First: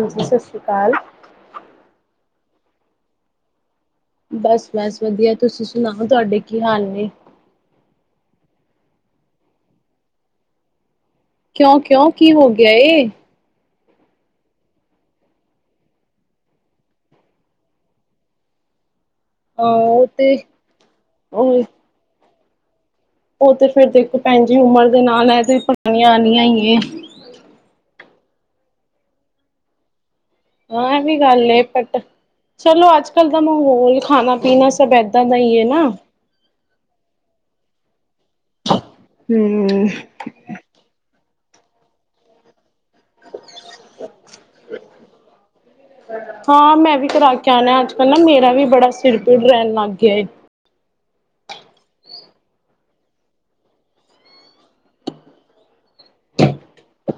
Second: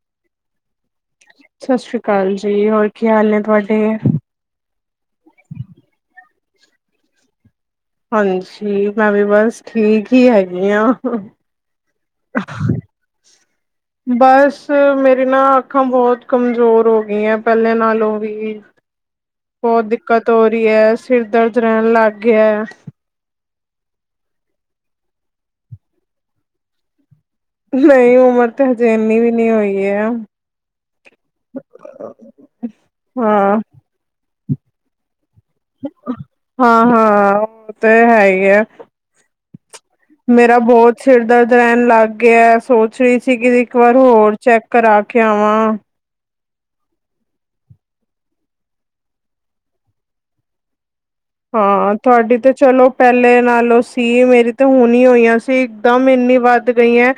ਹਾਂਜੀ ਸਤਿ ਸ਼੍ਰੀ ਅਕਾਲ। ਸਤਿ ਸ੍ਰੀ ਅਕਾਲ ਜੀ ਹੋਰ ਕੀ ਹਾਲ ਨੇ ਤੁਹਾਡੇ? ਬਸ-ਬਸ ਵਧੀਆ, ਤੁਸੀਂ ਸੁਣਾਓ ਤੁਹਾਡੇ ਕੀ ਹਾਲ ਨੇ? ਹਾਂਜੀ ਮੈਂ ਵੀ ਬਸ ਠੀਕ ਹੀ ਹੈਗੀ ਹਾਂ, ਕਿਉਂ ਕਿਉਂ ਕੀ ਹੋ ਗਿਆ ਏ, ਬਸ ਮੇਰੀ ਨਾ ਅੱਖਾਂ ਬਹੁਤ ਕਮਜ਼ੋਰ ਹੋ ਗਈਆਂ ਪਹਿਲੇ ਨਾਲੋਂ ਵੀ ਹਾਂ ਬਹੁਤ ਉਹ ਦਿੱਕਤ ਤੇ ਹੋ ਰਹੀ ਹੈ ਸਿਰ ਦਰਦ ਉਹ ਰਹਿਣ ਲੱਗ ਗਿਆ। ਉਹ ਤੇ ਫਿਰ ਦੇਖੋ ਪੈਣ ਜੀ ਉਮਰ ਦੇ ਨਾਲ ਐ ਤੇ ਪਰੇਚਣੀਆ ਨੀ ਹੈਗਿਆ ਹੀ ਨ ਨਹੀਂ ਉਮਰ ਤੇ ਹਜੇ ਇੰਨੀ ਵੀ ਨੀ ਹੋਈ ਐ, ਹਾਂ ਇਹ ਵੀ ਗੱਲ ਬਟ ਚਲੋ ਅੱਜ-ਕੱਲ੍ਹ ਦਾ ਹਾਂ। ਮਾਹੌਲ ਖਾਣਾ ਪੀਣਾ ਸਭ ਇਦਾਂ ਏਦਾਂ ਦਾ ਹੀ ਐ ਨਾ ਹਾਂ-ਹਾਂ ਉਹ ਤੇ ਹੈ ਹੀ ਹੈ ਮੇਰਾ ਬਹੁਤ ਸਿਰ ਦਰਦ ਰਹਿਣ ਲੱਗ ਗਿਆ ਸੋਚ ਰਹੀ ਸੀ ਕਿ ਇੱਕ ਵਾਰ ਹੋਰ ਚੈੱਕ ਕਰਾ ਕੇ ਆਵਾਂ ਹਾਂ ਮੈਂ ਵੀ ਕਰਾ ਕੇ ਆਣਾ ਅੱਜ-ਕੱਲ੍ਹ ਨਾ ਮੇਰਾ ਵੀ ਬੜਾ ਸਿਰ ਪਿੜ ਰਹਿਣ ਲੱਗ ਗਿਆ ਐ ਹਾਂ ਤੁਹਾਡੀ ਤੇ ਚਲੋ ਪਹਿਲੇ ਨਾਲੋਂ ਸੀ ਮੇਰੀ ਤੇ ਹੁਣ ਹੋਈਆਂ ਸੀ ਇੱਕਦਮ ਨੀ ਵੱਧ ਗਈ ਹੈ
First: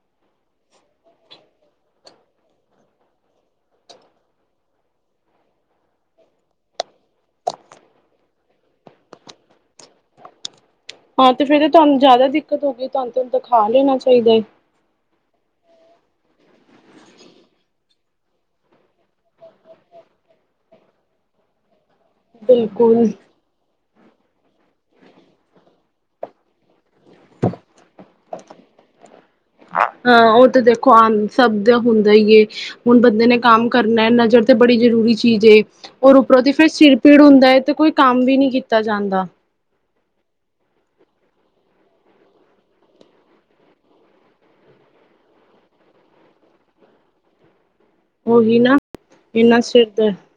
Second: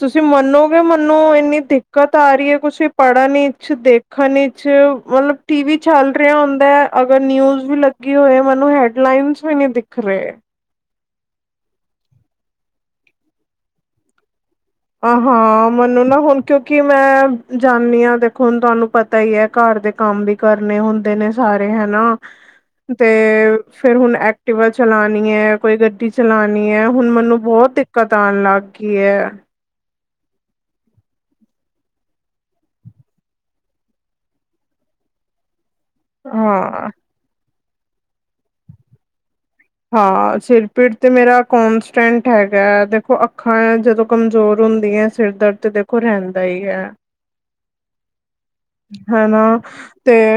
ਤੁਸੀਂ ਮੰਨੋਗੇ ਮਨੋ ਇੰਨੀ ਦਿੱਕਤ ਆ ਰਹੀ ਹੈ ਤੁਸੀਂ ਪੜ੍ਹਨੀ ਇੱਚ ਦੇਖਣ ਇਚ ਮਤਲਬ ਟੀ ਵੀ ਚੱਲ ਰਿਹਾ ਹੁੰਦਾ ਅਗਰ ਨਿਊਜ਼ ਵੀ ਲਗੀ ਕੀ ਹੋਏ ਮੈਨੂੰ ਹੈਡ ਲਈਨ ਵੀ ਨੀ ਦਿਖ ਰਹੇ ਹਾਂ ਤੇ ਫੇਰ ਤੁਹਾਨੂੰ ਜ਼ਿਆਦਾ ਦਿੱਕਤ ਹੋ ਗਈ ਤੁਹਾਨੂੰਹੂੰ ਦਿਖਾ ਲੈਣਾ ਚਾਹੀਦਾ ਹੈ ਹਾਂ ਮੈਨੂੰ ਨਾ ਹੁਣ ਕਿਉਂਕਿ ਮੈਂ ਜਾਂਦੀ ਹਾਂ ਦੇਖੋ ਹੁਣ ਤੁਹਾਨੂੰ ਪਤਾ ਹੀ ਹੈ ਘਰ ਦੇ ਕੰਮ ਕੰਮ ਵੀ ਕਰਨੇ ਹੁੰਦੇ ਨੇ ਸਾਰੇ ਹਨਾ ਤੇ ਬਿਲਕੁਲ ਫੇਿਰ ਹੁਣ ਐਕਟੀਿਵਾ ਚਲਾਉਣੀ ਹੈ ਕੋਈ ਗੱਡੀ ਚਲਾਉਣੀ ਹੈ ਹੁਣ ਮੈਨੂੰ ਬਹੁਤ ਦਿੱਕਤ ਆਉਣ ਲੱਗ ਗੀ ਹੈ ਹਾਂ ਉਹ ਤੇ ਦੇਖੋ ਆ ਸਭ ਦਾ ਹੁੰਦਾ ਈ ਏ ਹੁਣ ਬੰਦੇ ਨੇ ਕੰਮ ਕਰਨਾ ਨਜ਼ਰ ਤੇ ਬ ਬੜੀ ਜ਼ਰੂਰੀ ਚੀਜ਼ ਔਰ ਉੱਪਰੋਂ ਦੀ ਫਿਰ ਹਾਂ ਸਿਰ ਪੀੜ ਹੁੰਦਾ ਹੈ ਤੇ ਕੋਈ ਕੰਮ ਵੀ ਨਹੀਂੀ ਕੀਤਾ ਜਾਂਦਾ ਹਾਂ ਸਿਰ ਪੀੜ ਤੇ ਮੇਰਾ ਕੋਂਸਟੈਂਟ ਹੈਗਾ ਹੈ ਦੇਖੋ ਅੱਖਾਂ ਜਦੋਂ ਕਮਜ਼ੋਰ ਹੁੰਦੀਆਂ ਸਿਰ ਦਰਦ ਤੇ ਦੇਖੋ ਰਹਿੰਦਾ ਹੀ ਹੈ ਉਹੀ ਨਾ ਹਨਾ ਇੰਨਾ ਸਿਰ ਤੇ ਦਰਦ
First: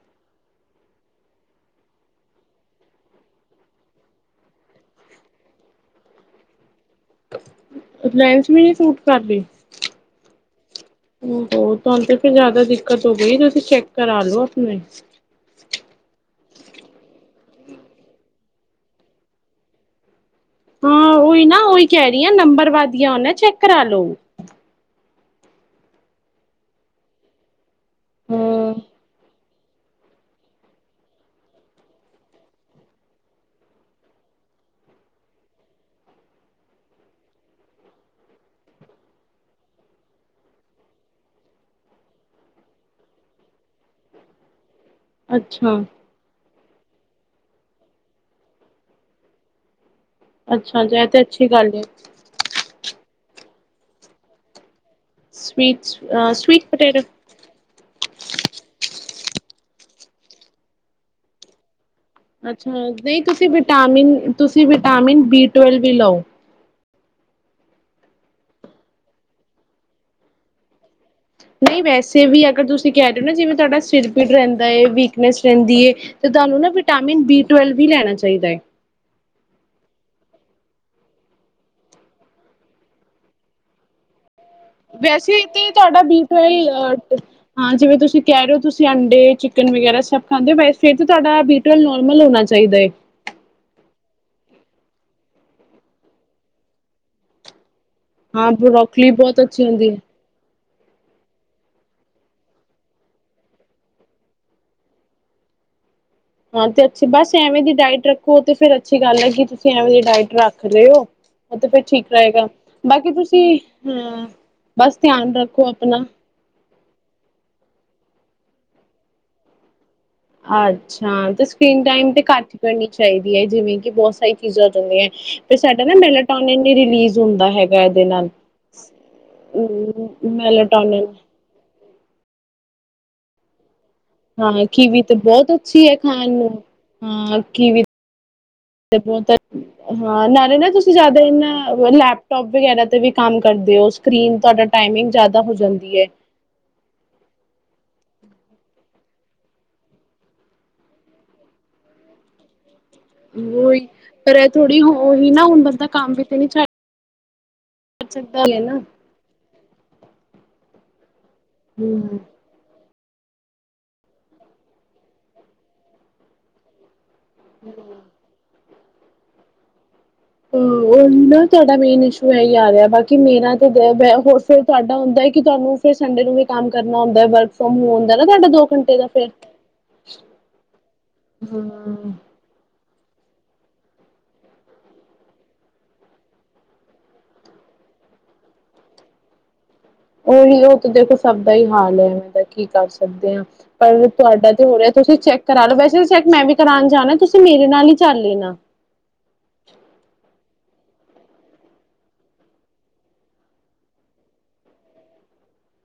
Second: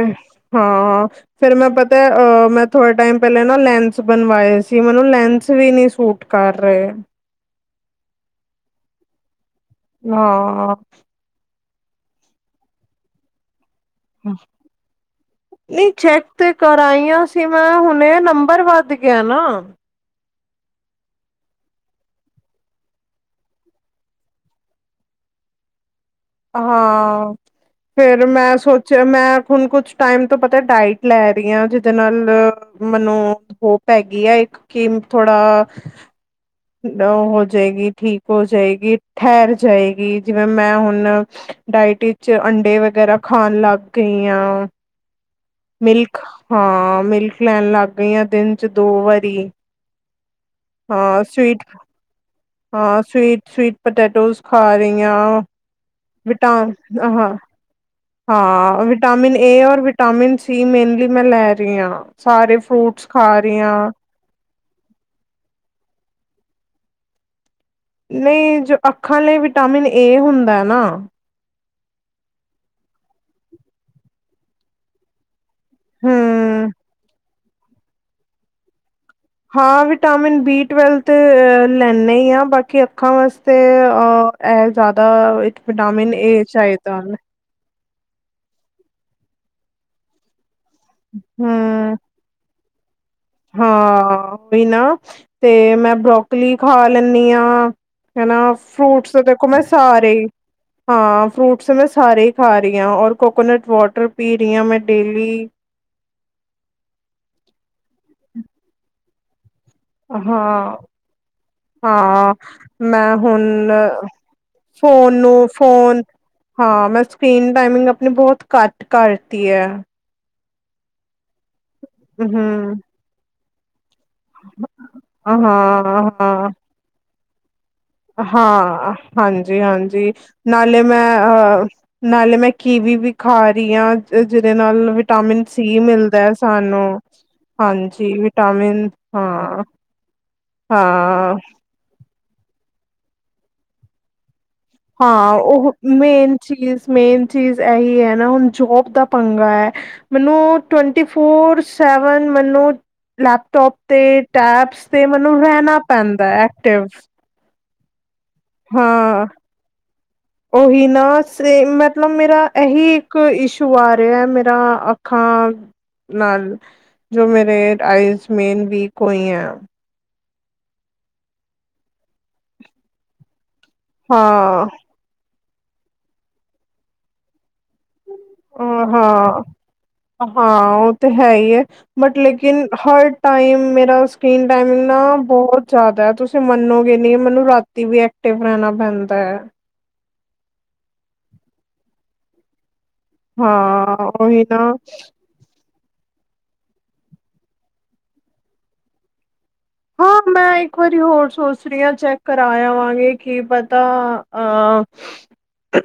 ਹਾਂ ਫੇਿਰ ਮੈਂ ਪਤਾ ਅ ਮੈਂ ਥੋੜੇ ਟਾਈਮ ਪਹਿਲੇ ਨਾ ਲੈਸ ਬਣਵਾਏ ਸੀ ਮੈਨੂੰ ਲੈਂਸ ਵੀ ਨੀ ਸੂਟ ਕਰ ਰਹੇ ਲੇਂਸ ਵੀ ਨਹੀਂੀ ਸੂਟ ਕਰਦੇ ਹਾਂ ਤੁਹਾਨੂੰ ਤੇ ਫਿਰਰ ਜ਼ਿਆਦਾ ਦਿੱਕਤ ਹੋ ਗਈ ਤੁਸੀਂ ਚੈੱਕ ਕਰਾ ਲੋ ਆਪਣੇ ਨਹੀਂ ਚੈਕ ਤੇ ਕਰਾਇਆ ਸੀ ਮੈਂ ਹੁਣੇ ਨੰਬਰ ਵੱਧ ਗਿਆ ਨਾ ਹਾਂ ਉਓਹੀ ਨਾ ਉਹੀ ਕਹਿ ਰਹੀ ਹ ਨੰਬਰ ਵਦ ਗਿਆ ਨਾ ਚੈੱਕ ਕਰਾ ਲੋ ਹਾਂ ਫੇਰ ਮੈਂ ਹਾਂ ਸੋਚਿਆ ਮੈਂ ਹੁਣ ਕੁਛ ਟਾਈਮ ਤੋਂ ਪਤਾ ਡਾਇਟ ਲੈ ਰਹੀ ਹਾਂ ਜਿਹਦੇ ਨਾਲ ਮੈਨੂੰ ਹੋਪ ਹੈਗੀ ਏ ਕਿ ਥੋੜਾ ਹੋ ਜਾਏਗੀ ਠੀਕ ਹੋ ਜਾਏਗੀ ਠਹਿਰ ਜਾਏਗੀ ਜਿਵੇਂ ਮੈਂ ਹੁਣ ਡਾਇਟ ਵਿੱਚ ਅੰਡੇ ਵਗੈਰਾ ਖਾਣ ਲੱਗ ਗਈ ਆ ਅੱਛਾ ਮਿਲਕ ਹਾਂ ਮਿਲਕ ਲੈਣ ਲੱਗ ਗਈਆਂ ਦਿਨ ਚ ਦੋ ਵਾਰੀ ਅੱਛਾ ਜ ਇਹ ਤੇ ਹਾਂ ਅੱਛੀ ਸਵੀਟ ਗੱਲ ਹਾਂ ਸਵੀਟ ਸਵੀਟ ਪਟੈਟੋਸ ਖਾ ਰਹੀ ਸਵੀਟ ਵਿਟਾਂ ਸਵੀਟ ਪਟੇਟੋ ਆਹਾਂ ਹਾਂ ਵਿਟਾਮਿਨ ਏ ਔਰ ਵਿਟਾਮਿਨ ਸੀ ਮੇਨਲੀ ਮੈਂ ਲੈ ਰਹੀ ਹਾਂ ਸਾਰੇ ਅੱਛਾ ਫਰੂਟਸ ਨਹੀਂ ਖਾ ਤੁਸੀਂ ਰਹੀ ਹਾਂ ਵਿਟਾਮਿਨ ਤੁਸੀਂ ਵਿਟਾਮਿਨ ਬੀ ਤੁਵੇਲ ਵੀ ਲਓ ਨਹੀਂ ਜੋ ਅੱਖਾਂ ਲਈ ਵਿਟਾਮਿਨ ਏ ਹੁੰਦਾ ਨਾ ਨਹੀਂ ਵੈਸੇ ਵੀ ਅਗਰ ਤੁਸੀਂ ਕਹਿ ਰਹੇ ਹੋ ਨਾ ਜਿਵੇਂ ਤੁਹਾਡਾ ਸਿਰ ਪੀੜ ਰਹਿੰਦਾ ਹੈ ਵੀਕਨੈਸ ਰਹਿੰਦੀ ਹੈ ਤੇ ਤੁਹਾਨੂੰ ਹਮ ਨਾ ਵਿਟਾਮਿਨ ਬੀ ਟਵੇਲਵ ਵੀ ਲੈਣਾ ਚਾਹੀਦਾ ਹੈ ਹਾਂ ਵਿਟਾਮਿਨ ਬੀ ਟਵੈਲਵ ਤੇ ਅ ਲੈਂਦੇ ਹੀ ਹ ਬਾਕੀ ਅੱਖਾਂ ਵਾਸਤੇ ਆ ਵੈਸੇ ਇਥ ਤੁਹਾਡਾ ਬੀ ਚਾਹੀਦਾ ਟਵੇਲਵ ਹਾਂ ਜਿਵੇਂ ਤੁਸੀਂ ਕਹਿ ਰਹੇ ਹੋ ਤੁਸੀਂ ਅੰਡਾ ਚਿਕਨ ਵਗੈਰਾ ਸਭ ਖਾਂਦੇ ਓ ਫਿਰ ਤੁਹਾਡਾ ਬੀ ਟਵੇਲ ਹਮ ਨੋਰਮਲ ਹੋਣਾ ਚਾਹੀਦਾ ਹੈ ਹਾਂ ਓਹੀ ਨਾ ਤੇ ਮੈਂ ਬਰੋਕਲੀ ਖਾ ਲੈਂਨੀ ਹਾਂ ਹਨਾ ਹਾਂ ਬਰੋਕਲੀ ਫਰੂਟਸ ਬਹੁਤ ਦੇਖੋ ਮੈਂ ਅੱਛੀ ਹੁੰਦੀ ਹੈ ਸਾਰੇ ਹੀ ਹਾਂ ਫਰੂਟਸ ਮੈਂ ਸਾਰੇ ਹੀ ਖਾ ਰਹੀ ਹਾਂ ਔਰ ਕੋਕੋਨਟ ਵਾਟਰ ਪੀ ਰਹੀ ਹਾਂ ਮੈਂ ਡੇਲੀ [inaudible] ਹਾਂ ਤੇ ਅੱਛੀ ਬਸ ਐਵੇਂ ਦੀ ਡਾਇਟ ਰੱਖੋ ਤੇ ਫੇਰ ਅੱਛੀ ਗੱਲ ਹੈ ਕਿ ਤੁਸੀ ਤੁਸੀ ਐਵੇਂ ਜਿਹੀ ਡਾਇਟ ਰੱਖ ਹਾਂ ਲਿਓ ਤੇ ਫਿਰ ਠੀਕ ਹਾਂ ਰਹੇਗਾ ਬਾਕੀ ਮੈਂ ਤੁਸੀਂ ਹੁਣ ਹਮ ਬਸ ਫੋਨ ਧਿਆਨ ਨੂੰ ਰੱਖੋ ਫੋਨ ਆਪਣਾ ਹਾਂ ਮੈਂ ਸਕ੍ਰਰੀਨ ਟਾਈਮਿੰਗ ਆਪਣੀ ਬਹੁਤ ਘੱਟ ਕਰਤੀ ਹੈ ਅੱਛਾ ਤੇ ਸਕਰੀਨ ਟਾਈਮ ਤੇ ਘੱਟ ਹਮ ਕਰਨੀ ਚਾਹੀਦੀ ਹੈ ਜਿਵੇਂ ਐ ਬਹੁਤ ਸਾਰੀ ਚੀਜ਼ਾਂ ਆ ਜਾਂਦੀਆਂ ਹਾਂ, ਫਿਰ ਸਾਡਾ ਨਾ ਹਾਂ, ਮੈਲਾਟੋਨਨ ਰਿਲੀਜ਼ ਹੁੰਦਾ ਹੈਗਾ ਇਹਦੇ ਨਾਲ। ਹਾਂ ਹਾਂਜੀ ਹਾਂਜੀ ਨਾਲੇ ਮੈਂ ਮੈਲਾਟੋਨਿਨ ਅਹ ਨਾਲੇ ਮੈਂ ਕਿਵੀ ਵੀ ਖਾ ਰਈ ਆ। ਜਿਹਦੇ ਹਾਂ ਨਾਲ ਕੀਵੀ ਤੇ ਵਿਟਾਮਿਨ ਬਹੁਤ ਸੀ ਅੱਛੀ ਮਿਲਦਾ ਖਾਣ ਹੈ ਨੂੰ ਸਾਨੂੰ ਹਾਂ ਕੀਵੀ ਹਾਂਜੀ ਵਿਟਾਮਿਨ ਤੇ ਬਹੁਤ ਹਾਂ ਹਾਂ ਨਾਲੇ ਨਾ ਤੁਸੀਂ ਜ਼ਿਆਦਾ ਹਾਂ, ਇਹਨਾਂ ਲੈਪਟੋਪ ਵਗੈਰਾ ਤੇ ਵੀ ਕੰਮ ਕਰਦੇ ਹੋ ਸਕਰੀਨ ਤੁਹਾਡਾ ਟਾਈਮਿੰਗ ਹਾਂ ਜ਼ਿਆਦਾ ਹੋ ਉਹ ਜਾਂਦੀ ਹੈ ਮੇਨ ਚੀਜ਼ ਮੇਨ ਚੀਜ਼ ਇਹੀ ਹੈ ਨਾ ਹੁਣ ਜੋਬ ਦਾ ਪੰਗਾ ਹੈ ਮੈਨੂੰ ਟਵੰਟੀ ਫੋਰ ਸੈਵਨ ਮੈਨੂੰ ਲੈਪਟੋਪ ਉਹੀ ਤੇ ਪਰ ਇਹ ਥੋੜ੍ਹੀ ਟੈਬਸ ਤੇ ਉਹੀ ਮੈਨੂੰ ਨਾ ਹੁਣ ਰਹਿਣਾ ਬੰਦਾ ਕੰਮ ਵੀ ਪੈਂਦਾ ਤੇ ਹੈ ਨਹੀਂ ਛੱਡ ਐਕਟਿਵ ਸਕਦਾ ਨਈ ਨਾ ਹਾਂ ਉਹੀ ਨਾ ਸੇ ਮਤਲਬ ਹਮ ਮੇਰਾ ਇਹੀ ਇੱਕ ਇਸ਼ੂ ਆ ਰਿਹਾ ਮੇਰਾ ਅੱਖਾਂ ਨਾਲ ਜੋ ਮੇਰੇ ਆਇਸ ਮੇਨ ਵੀਕ ਹੋਈ ਆ ਹ ਉਹਨ ਨਾ ਤੁਹਾਡਾ ਮੇਨ ਇਸ਼ੂ ਇਹ ਆਰਿਯਾ ਐ ਬਾਕੀ ਮੇਰਾ ਹੋਰ ਫਿਰ ਹਾਂ ਤੁਹਾਡਾ ਹੁੰਦਾ ਹੈ ਕਿ ਤੁਹਾਨੂੰ ਫਿਰ ਸੰਡੇ ਨੂੰ ਵੀ ਕੰਮ ਕਰਨਾ ਹੁੰਦਾ ਵਰਕ ਫਰੋਮ ਹੋਮ ਦਾ ਨਾ ਤੁਹਾਡਾ ਦੋ ਘੰਟੇ ਦਾ ਫਿਰ ਹਾਂ ਹਾਂ ਉਹ ਤੇ ਹੈ ਹੀ ਹੈ ਹਾਂ ਬਟ ਲੇਕਿਨ ਹਰ ਟਾਈਮ ਮੇਰਾ ਸਕਰੀਨ ਟਾਈਮਿੰਗ ਨਾ ਬਹੁਤ ਜ਼ਿਆਦਾ ਹੈ ਤੁਸੀਂ ਮੰਨੋਗੇ ਨਹੀਂ ਮੈਨੂੰ ਰਾਤੀ ਵੀ ਐ ਟਿਵਰਣਾ ਪੈਂਦਾ ਹੈ ਉਹੀ ਉਹ ਤਾਂ ਦੇਖੋ ਸਭ ਦਾ ਹੀ ਹਾਲ ਹੈਵੇ ਦਾ ਕੀ ਕਰ ਐਦਾ ਹੀ ਪਰ ਹਾਂ ਉਹੀ ਤੁਹਾਡਾ ਤੇ ਨਾ ਹੋ ਰਿਹਾ ਤੁਸੀਂ ਚੈੱਕ ਕਰਾ ਲੋ ਵੈਸੇ ਨਈ ਚੈੱਕ ਮੈਂ ਵੀ ਕਰਾਉਣ ਜਾਣਾ ਤੁਸੀਂ ਮੇਰੇ ਨਾਲ ਹੀ ਚੱਲ ਲੈਣਾ ਹਾਂ ਮੈਂ ਇੱਕ ਵਾਰੀ ਹੋਰ ਸੋਚ ਰਹੀ ਹਾਂ ਚੈੱਕ ਕਰਾਵਾਂਗੇ ਕਿ ਪਤਾ ਅਹ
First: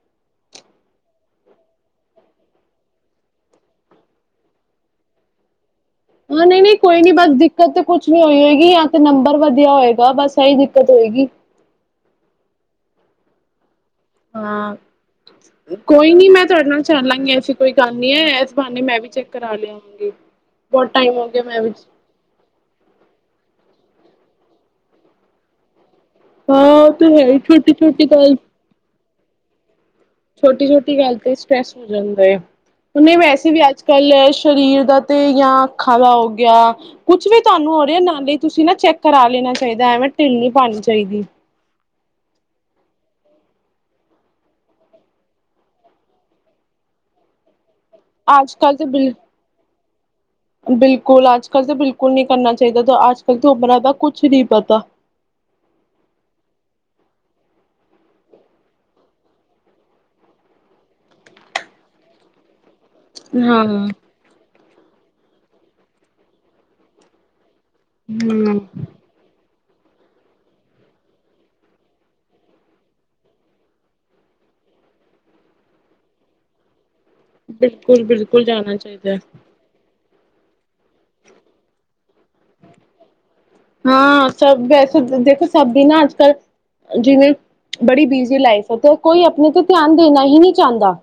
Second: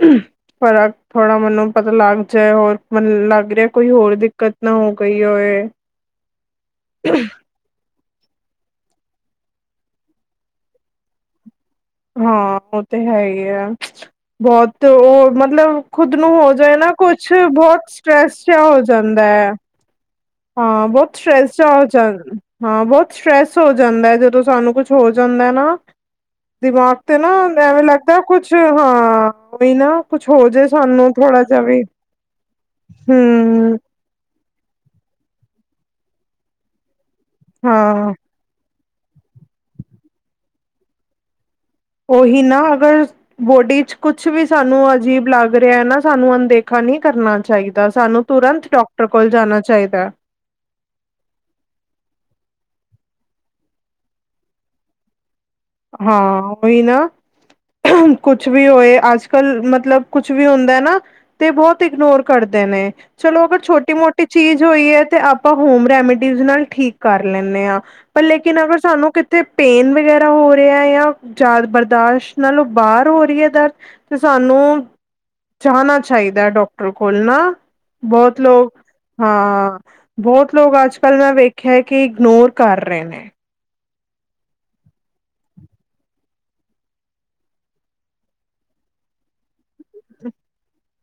ਫਰਕ ਥੋੜਾ ਮੈਨੂੰ ਪਤਾ ਲੱਗ ਜਾਏ ਹੋਰ ਮਨ ਲੱਗ ਰਿਹਾ ਕੋਈ ਹੋਰ ਦਿੱਕਤ ਨਾ ਉਹ ਕਹੀਏ ਹਾਂ ਨਹੀਂ ਨਹੀਂ ਕੋਈ ਨੀ ਬਸ ਦਿੱਕਤ ਤੇ ਕੁਛ ਕੁਛ ਨਹੀਂ ਹੋਈ ਹੋਏਗੀ ਜਾਂ ਤੇ ਨੰਬਰ ਵਧੀਆ ਹੋਏਗਾ ਬਸ ਇਹੀ ਦਿੱਕਤ ਹੋਏਗੀ ਹਾਂ ਉਹ ਤੇ ਹੈ ਹੀ ਆ ਹਾਂ ਬਹੁਤ ਉਹ ਮਤਲਬ ਕੋਈ ਖੁਦ ਨੂੰ ਨੀ ਮੈਂ ਹੋ ਤੁਹਾਡੇ ਜਾਏ ਨਾਲ ਨਾ ਕੁਛ ਚੱਲਾਂਗੀ ਐਸੀ ਕੋਈ ਬਹੁਤ ਗੱਲ ਨੀ ਹੈ ਸਟਰ੍ਰੈਸ ਇਸ ਜਿਹਾ ਹੋ ਬਹਾਨੇ ਮੈਂ ਵੀ ਜਾਂਦਾ ਚੈੱਕ ਹੈ ਕਰਾ ਲਗੇ ਹਾਂ ਬਹੁਤ ਸਟ੍ਰੈੱਸ ਜਾ ਹਾਂ ਬਹੁਤ ਸਟ੍ਰੈੱਸ ਹੋ ਜਾਂਦਾ ਜਦੋਂ ਸਾਨੂੰ ਕੁਛ ਹੋ ਜਾਂਦਾ ਨਾ ਹਾਂ ਉਹ ਦਿਮਾਗ ਤਾਂ ਤੇ ਹੈ ਨਾ ਹੀ ਛੋਟੀ ਐਵੇਂ ਛੋਟੀ ਲੱਗਦਾ ਕੁਛ ਹਾਂ ਹੀ ਨਾ ਕੁਛ ਹੋ ਛੋਟੀ ਜਾਏ ਛੋਟੀ ਸਾਨੂੰ ਗੱਲ ਤੇ ਥੋੜਾ ਜਿਹਾ ਸਟਰ੍ਰੈਸ ਵੀ ਹੋ ਜਾਂਦਾ ਹੈ ਉਹੁਨੇ ਵੈਸੇ ਵੀ ਹਮ ਅੱਜ ਕੱਲ੍ਹ ਸਰੀਰ ਦਾ ਤੇ ਜਾਂ ਅੱਖਾਂ ਦਾ ਹੋ ਗਿਆ ਕੁੱਛ ਵੀ ਤੁਹਾਨੂੰ ਹੋ ਰਿਹਾ ਹਾਂ ਨਾਲੇ ਤੁਸੀਂ ਨਾ ਚੈੱਕ ਕਰਾ ਲੈਣਾ ਚਾਹੀਦਾ ਐਵੇਂ ਢਿੱਲ ਨੀ ਪਾਉਣੀ ਚਾਹੀਦੀ ਉਹੀ ਨਾ ਅਗਰ ਬੋਡੀ ਚ ਕੁਛ ਵੀ ਸਾਨੂੰ ਅਜੀਬ ਲੱਗ ਰਿਹਾ ਨਾ ਸਾਨੂੰ ਅਣਦੇਖਾ ਨਹੀਂ ਕਰਨਾ ਚਾਹੀਦਾ ਸਾਨੂੰ ਤੁਰੰਤ ਅੱਜ-ਕੱਲ੍ਹ ਤੇ ਡਾਕਟਰ ਬਿਲ ਕੋਲ ਜਾਣਾ ਚਾਹੀਦਾ ਬਿਲਕੁਲ ਅੱਜ ਕੱਲ ਤਾਂ ਬਿਲਕੁਲ ਨਈ ਕਰਨਾ ਚਾਹੀਦਾ ਅੱਜ ਕੱਲ ਤ ਉਮਰਾ ਦਾ ਕੁਛ ਨੀ ਪਤਾ ਹਾਂ ਉਹੀ ਨਾ ਕੁਛ ਵੀ ਹੋਏ ਅੱਜ ਕੱਲ ਮਤਲਬ ਕੁਛ ਵੀ ਹੁੰਦਾ ਨਾ ਤੇ ਬਹੁਤ ਇਗਨੋਰ ਕਰਦੇ ਨੇ ਚਲੋ ਅਗਰ ਹਾਂ ਛੋਟੀ ਮੋਟੀ ਚੀਜ਼ ਹੋਈ ਹੈ ਤੇ ਆਪਾਂ ਹੋਮ ਰੈਮੀਡੀਜ਼ ਨਾਲ ਠੀਕ ਕਰ ਲੈਂਦੇ ਹਾਂ ਪਰ ਲੇਕਿਨ ਹੂੰ ਅਗਰ ਸਾਨੂੰ ਕਿੱਥੇ ਪੇਨ ਵਗੈਰਾ ਹੋਹਾ ਰਿਹਾ ਜਾਂ ਯਦ ਬਰਦਾਸ਼ਤ ਨਾਲੋਂ ਬਾਹਰ ਹੋ ਰਹੀ ਹੈ ਦਰ ਤੇ ਸਾਨੂੰ ਜਾਣਾ ਚਾਹੀਦਾ ਡਾਕਟਰ ਕੋਲ ਨਾ ਬਹੁਤ ਬਿਲਕੁਲ-ਬਿਲਕੁਲ ਲੋਕ ਜਾਣਾ ਚਾਹੀਦਾ। ਹਾਂ ਬਹੁਤ ਲੋਕ ਅੱਜ ਕੱਲ੍ਹ ਮੈਂ ਵੇਖਿਆ ਹੈ ਕਿ ਇਗਨੋਰ ਕਰ ਰਹੇ ਨੇ ਹਾਂ ਸਭ ਵੈਸੇ ਦੇਖੋ ਸਭੀ ਨਾ ਅੱਜ ਕੱਲ ਜਿਵੇਂ ਬੜੀ ਬਿਜ਼ੀ ਲਾਈਫ ਹੈ ਤੇ ਕੋਈ ਆਪਣੇ ਤੇ ਧਿਆਨ ਦੇਣਾ ਹੀ ਨਹੀਂ ਚਾਹੁੰਦਾ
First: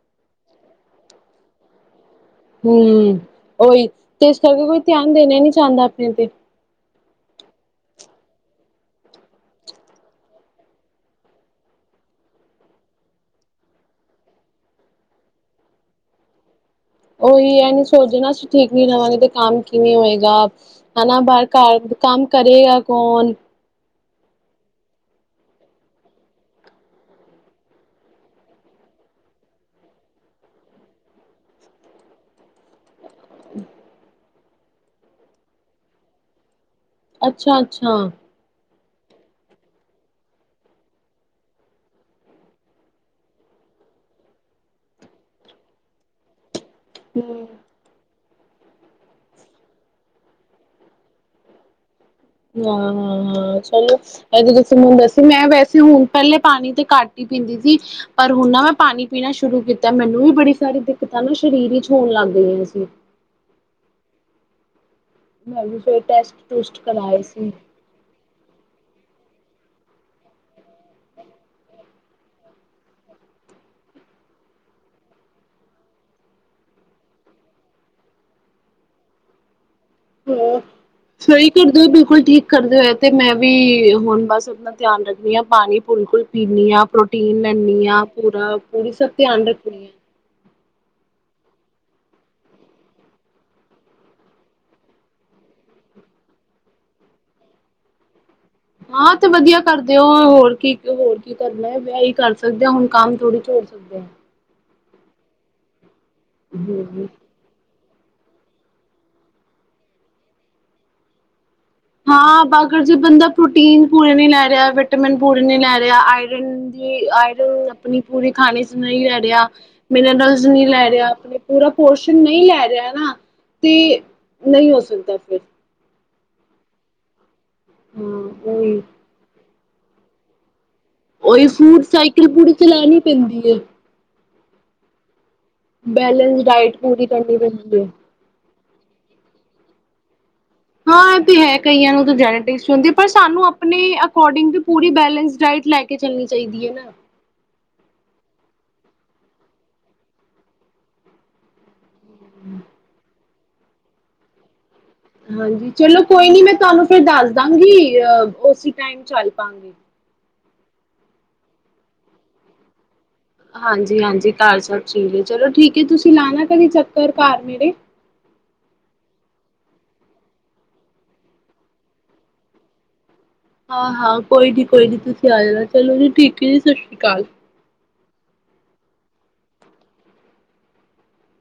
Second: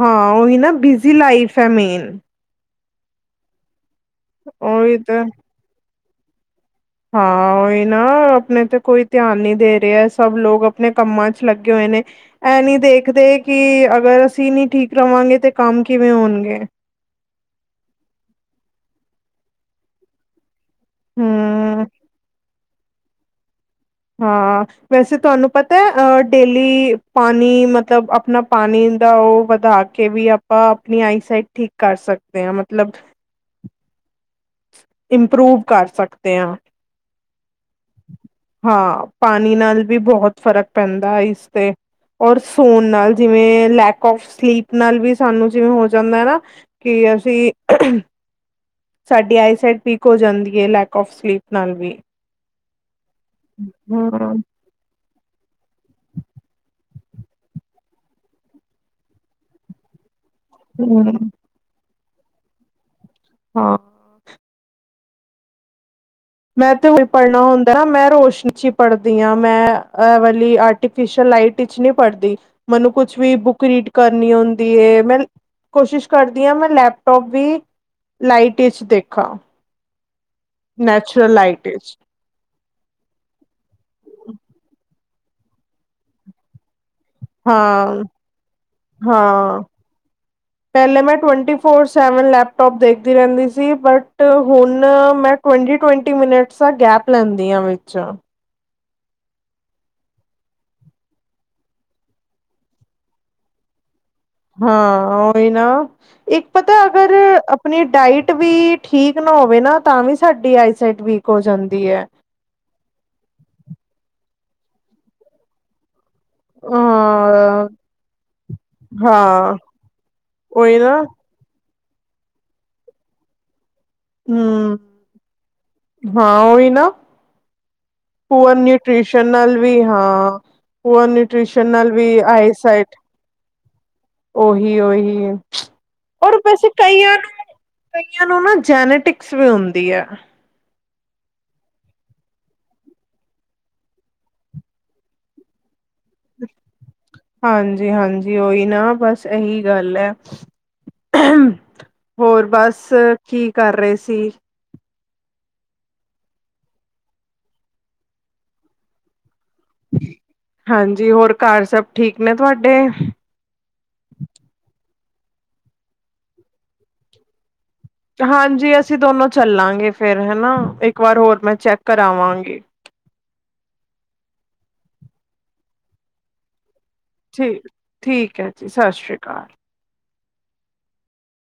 ਹਾਂ ਉਹੀ ਨਾ ਬਿਜੀੀ ਲਾਈਫ ਹੈ ਮੇਨ ਹਮ ਉਓਹੀ ਤੇ ਇਸ ਕਰਕੇ ਕੋਈ ਉਹੀ ਧਿਆਨ ਤੇ ਦੇਣਾ ਹੀ ਨਹੀਂੀ ਚਾਹੁੰਦਾ ਆਪਣੇ ਤੇ ਹਾਂ ਉਹੀ ਨਾ ਆਪਣੇ ਤੇ ਕੋਈ ਧਿਆਨ ਨੀ ਦੇ ਰਿਹਾ ਸਭ ਲੋਕ ਆਪਣੇ ਕੰਮਾਂ ਚ ਲੱਗੇ ਹੋਏ ਇਹ ਨੀ ਦੇਖਦੇ ਕਿ ਅਗਰ ਅਸੀਂ ਨੀ ਠੀਕ ਰਵਾਂਗੇ ਤੇ ਕੰਮ ਕਿਵੇਂ ਹੋਣਗੇ ਉਹੀ ਇਹ ਨੀ ਸੋਚਦੇ ਨਾ ਅਸੀਂ ਠੀਕ ਨੀ ਰਵਾਂਗੇ ਤੇ ਕੰਮ ਕਿਵੇਂ ਹੋਏਗਾ ਹਨਾ ਬਾਹਰ ਘ ਹਮ ਕੰਮ ਕਰੇਗਾ ਕੋਣ ਹਾਂ ਵੈਸੇ ਤੁਹਾਨੂੰ ਪਤਾ ਹੈ ਅ ਡੇਲੀ ਪਾਣੀ ਮਤਲਬ ਆਪਣਾ ਪਾਣੀ ਦਾ ਉਹ ਵਧਾ ਕੇ ਵੀ ਆਪਾਂ ਆਪਣੀ ਆਈਸਾਈਟ ਠੀਕ ਕਰ ਸਕਦੇ ਆ ਮਤਲਬ ਇੰਪਰੂਵ ਕਰ ਸਕਦੇ ਹਾਂ ਅੱਛਾ ਅੱਛਾ ਹਾਂ ਪਾਣੀ ਨਾਲ ਵੀ ਬਹੁਤ ਫ਼ਰਕ ਪੈਂਦਾ ਹੈ ਇਸ ਤੇ ਔਰ ਸੌਣ ਨਾਲ ਜਿਵੇਂ ਲੈਕ ਆਫ ਸਲੀਪ ਨਾਲ ਵੀ ਸਾਨੂੰ ਜਿਵੇਂ ਹੋ ਜਾਂਦਾ ਹੈ ਨਾ ਕੀ ਅਸੀਂ ਹਾਂ-ਹਾਂ-ਹਾਂ ਸਾਡੀ ਆਈਸਾਈਟ ਵੀਕ ਹੋ ਜਾਂਦੀ ਹੈ ਲੈਕ ਔਫ ਸਲੀਪ ਨਾਲ ਵੀ ਹਾਂ ਹਾਂ ਹਾਂ ਚਲੋ ਹਮ ਇਹ ਤੁਸੀ ਮ ਬੱਸ ਤੇ ਮੈਂ ਵੈਸੇ ਹੁਣ ਪਹਿਲੇ ਪਾਣੀ ਤਾਂ ਕੱਟ ਹੀ ਪੀਂਦੀ ਸੀ ਪਰ ਹੁਣ ਨਾ ਮੈਂ ਪਾਣੀ ਪੀਣਾ ਸ਼ੁਰੂ ਕੀਤਾ ਮੈਨੂੰ ਵੀ ਬੜੀ ਸਾਰੀ ਦਿੱਕਤਾਂ ਹਮ ਨਾ ਸਰੀਰ ਵਿੱਚ ਹੋਣ ਲੱਗ ਗਈਆਂ ਸੀ ਹਾਂ ਮੈਂ ਵੀ ਫੇਰ ਮੈਂ ਤੇ ਉਹੀ ਪੜ੍ਹਨਾ ਹੁੰਦਾ ਮੈਂ ਰੋਸ਼ਨੀ ਚ ਹੀ ਪੜ੍ਹਦੀ ਹਾਂ ਮੈਂ ਵਾਲੀ ਆਰਟੀਫਿਸ਼ਲ ਲਾਈਟ ਵਿੱਚ ਨਹੀਂ ਪੜ੍ਹਦੀ ਮੈਨੂੰ ਕੁਛ ਵੀ ਬੁੱਕ ਰੀਡ ਕਰਨੀ ਹੁੰਦੀ ਮੈਂ ਕੋਸ਼ਿਸ਼ ਕਰਦੀ ਹਾਂ ਮੈਂ ਲੈਪਟੋਪ ਵੀ ਲਾਈਟ ਵਿੱਚ ਦੇਖਾ ਹਾਂ ਸਹੀ ਕਰਦੇ ਹੋ ਵਿਚ ਬਿਲਕੁਲ ਠੀਕ ਕਰਦੇ ਹੋਏ ਤੇ ਮੈਂ ਵੀ ਹੁਣ ਬਸ ਆਪਣਾ ਧਿਆਨ ਰੱਖ ਪਾਣੀ ਪੁੰਨ ਕੇ ਪੀਣੀ ਆ ਡਾਈਟਿੰਗ ਲੈਣੀ ਹਾਂ ਆਂ ਪੂਰਾ ਪੂਰੀ ਸਭ ਧਿਆਨ ਹਾਂ ਰੱਖਣੀ ਆ ਪਹਿਲੇ ਮੈਂ ਤੇ ਟਵੱਟੀ ਫੋਰ ਸੈਵਨ ਲੈਪਟੋਪ ਦੇਖਦੀ ਰਹਿੰਦੀ ਸੀ ਬਟ ਹੁਣ ਮੈਂ ਟਵੱਟੀ ਮਿੰਟਸ ਦਾ ਗੈਪ ਲੈਂਦੀ ਆ ਵਿੱਚ ਹਾਂ ਤੇ ਵਧੀਆ ਕਰਦੇ ਹੋ ਹੋਰ ਕੀ ਹੋਰ ਕੀ ਕਰਨਾ [unintelligible] ਕਰ ਸਕਦੇ ਹੋ ਹੁਣ ਕੰਮ ਥੋੜੀ ਸਕਦੇ ਹਾਂ ਹਾਂ ਓਹੀ ਨਾ ਇੱਕ ਪਤਾ ਹਾਂ। ਅਗਰ ਆਪਣੀ ਡਾਇਟ ਵੀ ਠੀਕ ਨਾ ਹੋਵੇ ਨਾ ਤਾਂ ਵੀ ਸਾਡੀ ਆਈਸਾਈਟ ਵੀਕ ਹੋ ਜਾਂਦੀ ਹੈ ਹਾਂ ਬਾਗਰ ਜੇ ਬੰਦਾ ਪ੍ਰੋਟੀਨ ਪੂਰੇ ਨੀ ਲੈ ਰਿਹਾ ਵਿਟਾਮਿਨ ਪੂਰੇ ਨੀ ਲੈ ਰਿਹਾ ਆਈ। ਰਨ ਦੀ ਆਇਰਨ ਹਾਂ ਆਪਣੀ ਪੂਰੇ ਖਾਣੇ ਚ ਨਹੀਂ ਲੈ ਰਿਹਾ ਹਾਂ ਮਿਨਰਲ ਨਹੀਂ ਉਹੀ ਲੈ ਨਾ ਰਿਹਾ ਆਪਣੇ ਪੂਰਾ ਪੋਰਸ਼ਨ ਨਹੀਂ ਲੈ ਰਿਹਾ ਨਾ ਤੇ ਨਹੀਂ ਹਮ ਹੋ ਸਕਦਾ ਫਿਰ ਹਾਂ ਓਹੀ ਨਾ ਹਾਂ ਪੂਅਰ ਉਹੀ ਨਿਊਟ੍ਰੀਸ਼ਨ ਨਾਲ ਵੀ ਹਾਂ ਪੂਅਰ ਉਹੀ ਨਿਊਟ੍ਰਿਸ਼ਨ ਫੂਡ ਨਾਲ ਵੀ ਸਾਈਕਲ ਆਈ ਪੂਰੀ ਸਾਈਟ ਚਲਾਣੀ ਪੈਂਦੀ ਹੈ ਓਹੀ ਓਹੀ ਹੈ ਹੋਰ ਬੈਲੈਂਸ ਵੈਸੇ ਡਾਇਟ ਪੂਰੀ ਕਈਆਂ ਨੂੰ ਕਰਨੀ ਪੈਂਦੀ ਹੈ। ਕਈਆਂ ਨੂੰ ਨਾ ਜੈਨੇਟਿਕਸ ਵੀ ਹੁੰਦੀ ਹੈ ਹਾਂ ਇਹ ਹੈ ਕਈਆਂ ਨੂੰ ਜੈਨੇਟਿਕਸ ਪਰ ਸਾਨੂੰ ਆਪਣੇ ਅਕੋਰਡਿੰਗ ਵੀ ਪੂਰੀ ਬੈਲਸ ਡਾਇਟ ਲੈ ਕੇ ਚੱਲਣੀ ਚਾਹੀਦੀ ਹੈ ਨਾ ਹਾਂਜੀ ਹਾਂਜੀ ਓਹੀ ਨਾ ਬਸ ਇਹੀ ਗੱਲ ਹੈ ਹੋਰ ਬਸ ਕੀ ਕਰ ਰਹੇ ਸੀ ਹਾਂਜੀ ਚਲੋ ਕੋਈ ਨੀ ਮੈਂ ਤੁਹਾਨੂੰ ਫਿਰ ਦੱਸ ਦਾਂਗੀ ਅ ਉਸ ਟਾਈਮ ਚੱਲ ਪਾਂਗੇ ਹਾਂਜੀ ਹੋਰ ਘਰ ਸਭ ਠੀਕ ਨੇ ਤੁਹਾਡੇ ਹਾਂਜੀ ਹਾਂਜੀ ਘਰ ਸਭ ਠੀਕ ਹੈ ਚਲੋ ਠੀਕ ਹੈ ਤੁਸੀਂ ਲਾਣਾ ਕਦੇ ਚੱਕਰ ਘਰ ਮੇਰੇ ਹਾਂਜੀ ਅਸੀਂ ਦੋਨੋ ਚੱਲਾਂਗੇ ਫੇਰ ਹੈਨਾ ਇੱਕ ਵਾਰ ਹੋਰ ਮੈਂ ਚੈੱਕ ਕਰਾਵਾਂਗੀ [unintelligible] ਹਾਂ-ਹਾਂ ਕੋਈ ਨੀ ਕੋਈ ਨੀ ਤੁਸੀਂ ਆ ਜਾਣਾ ਚਲੋ ਠੀਕ ਹੀ ਜੀ ਅਕਾਲ। ਠੀਕ-ਠੀਕ ਹੈ ਜੀ ਸਤਿ ਸ਼੍ਰੀ ਅਕਾਲ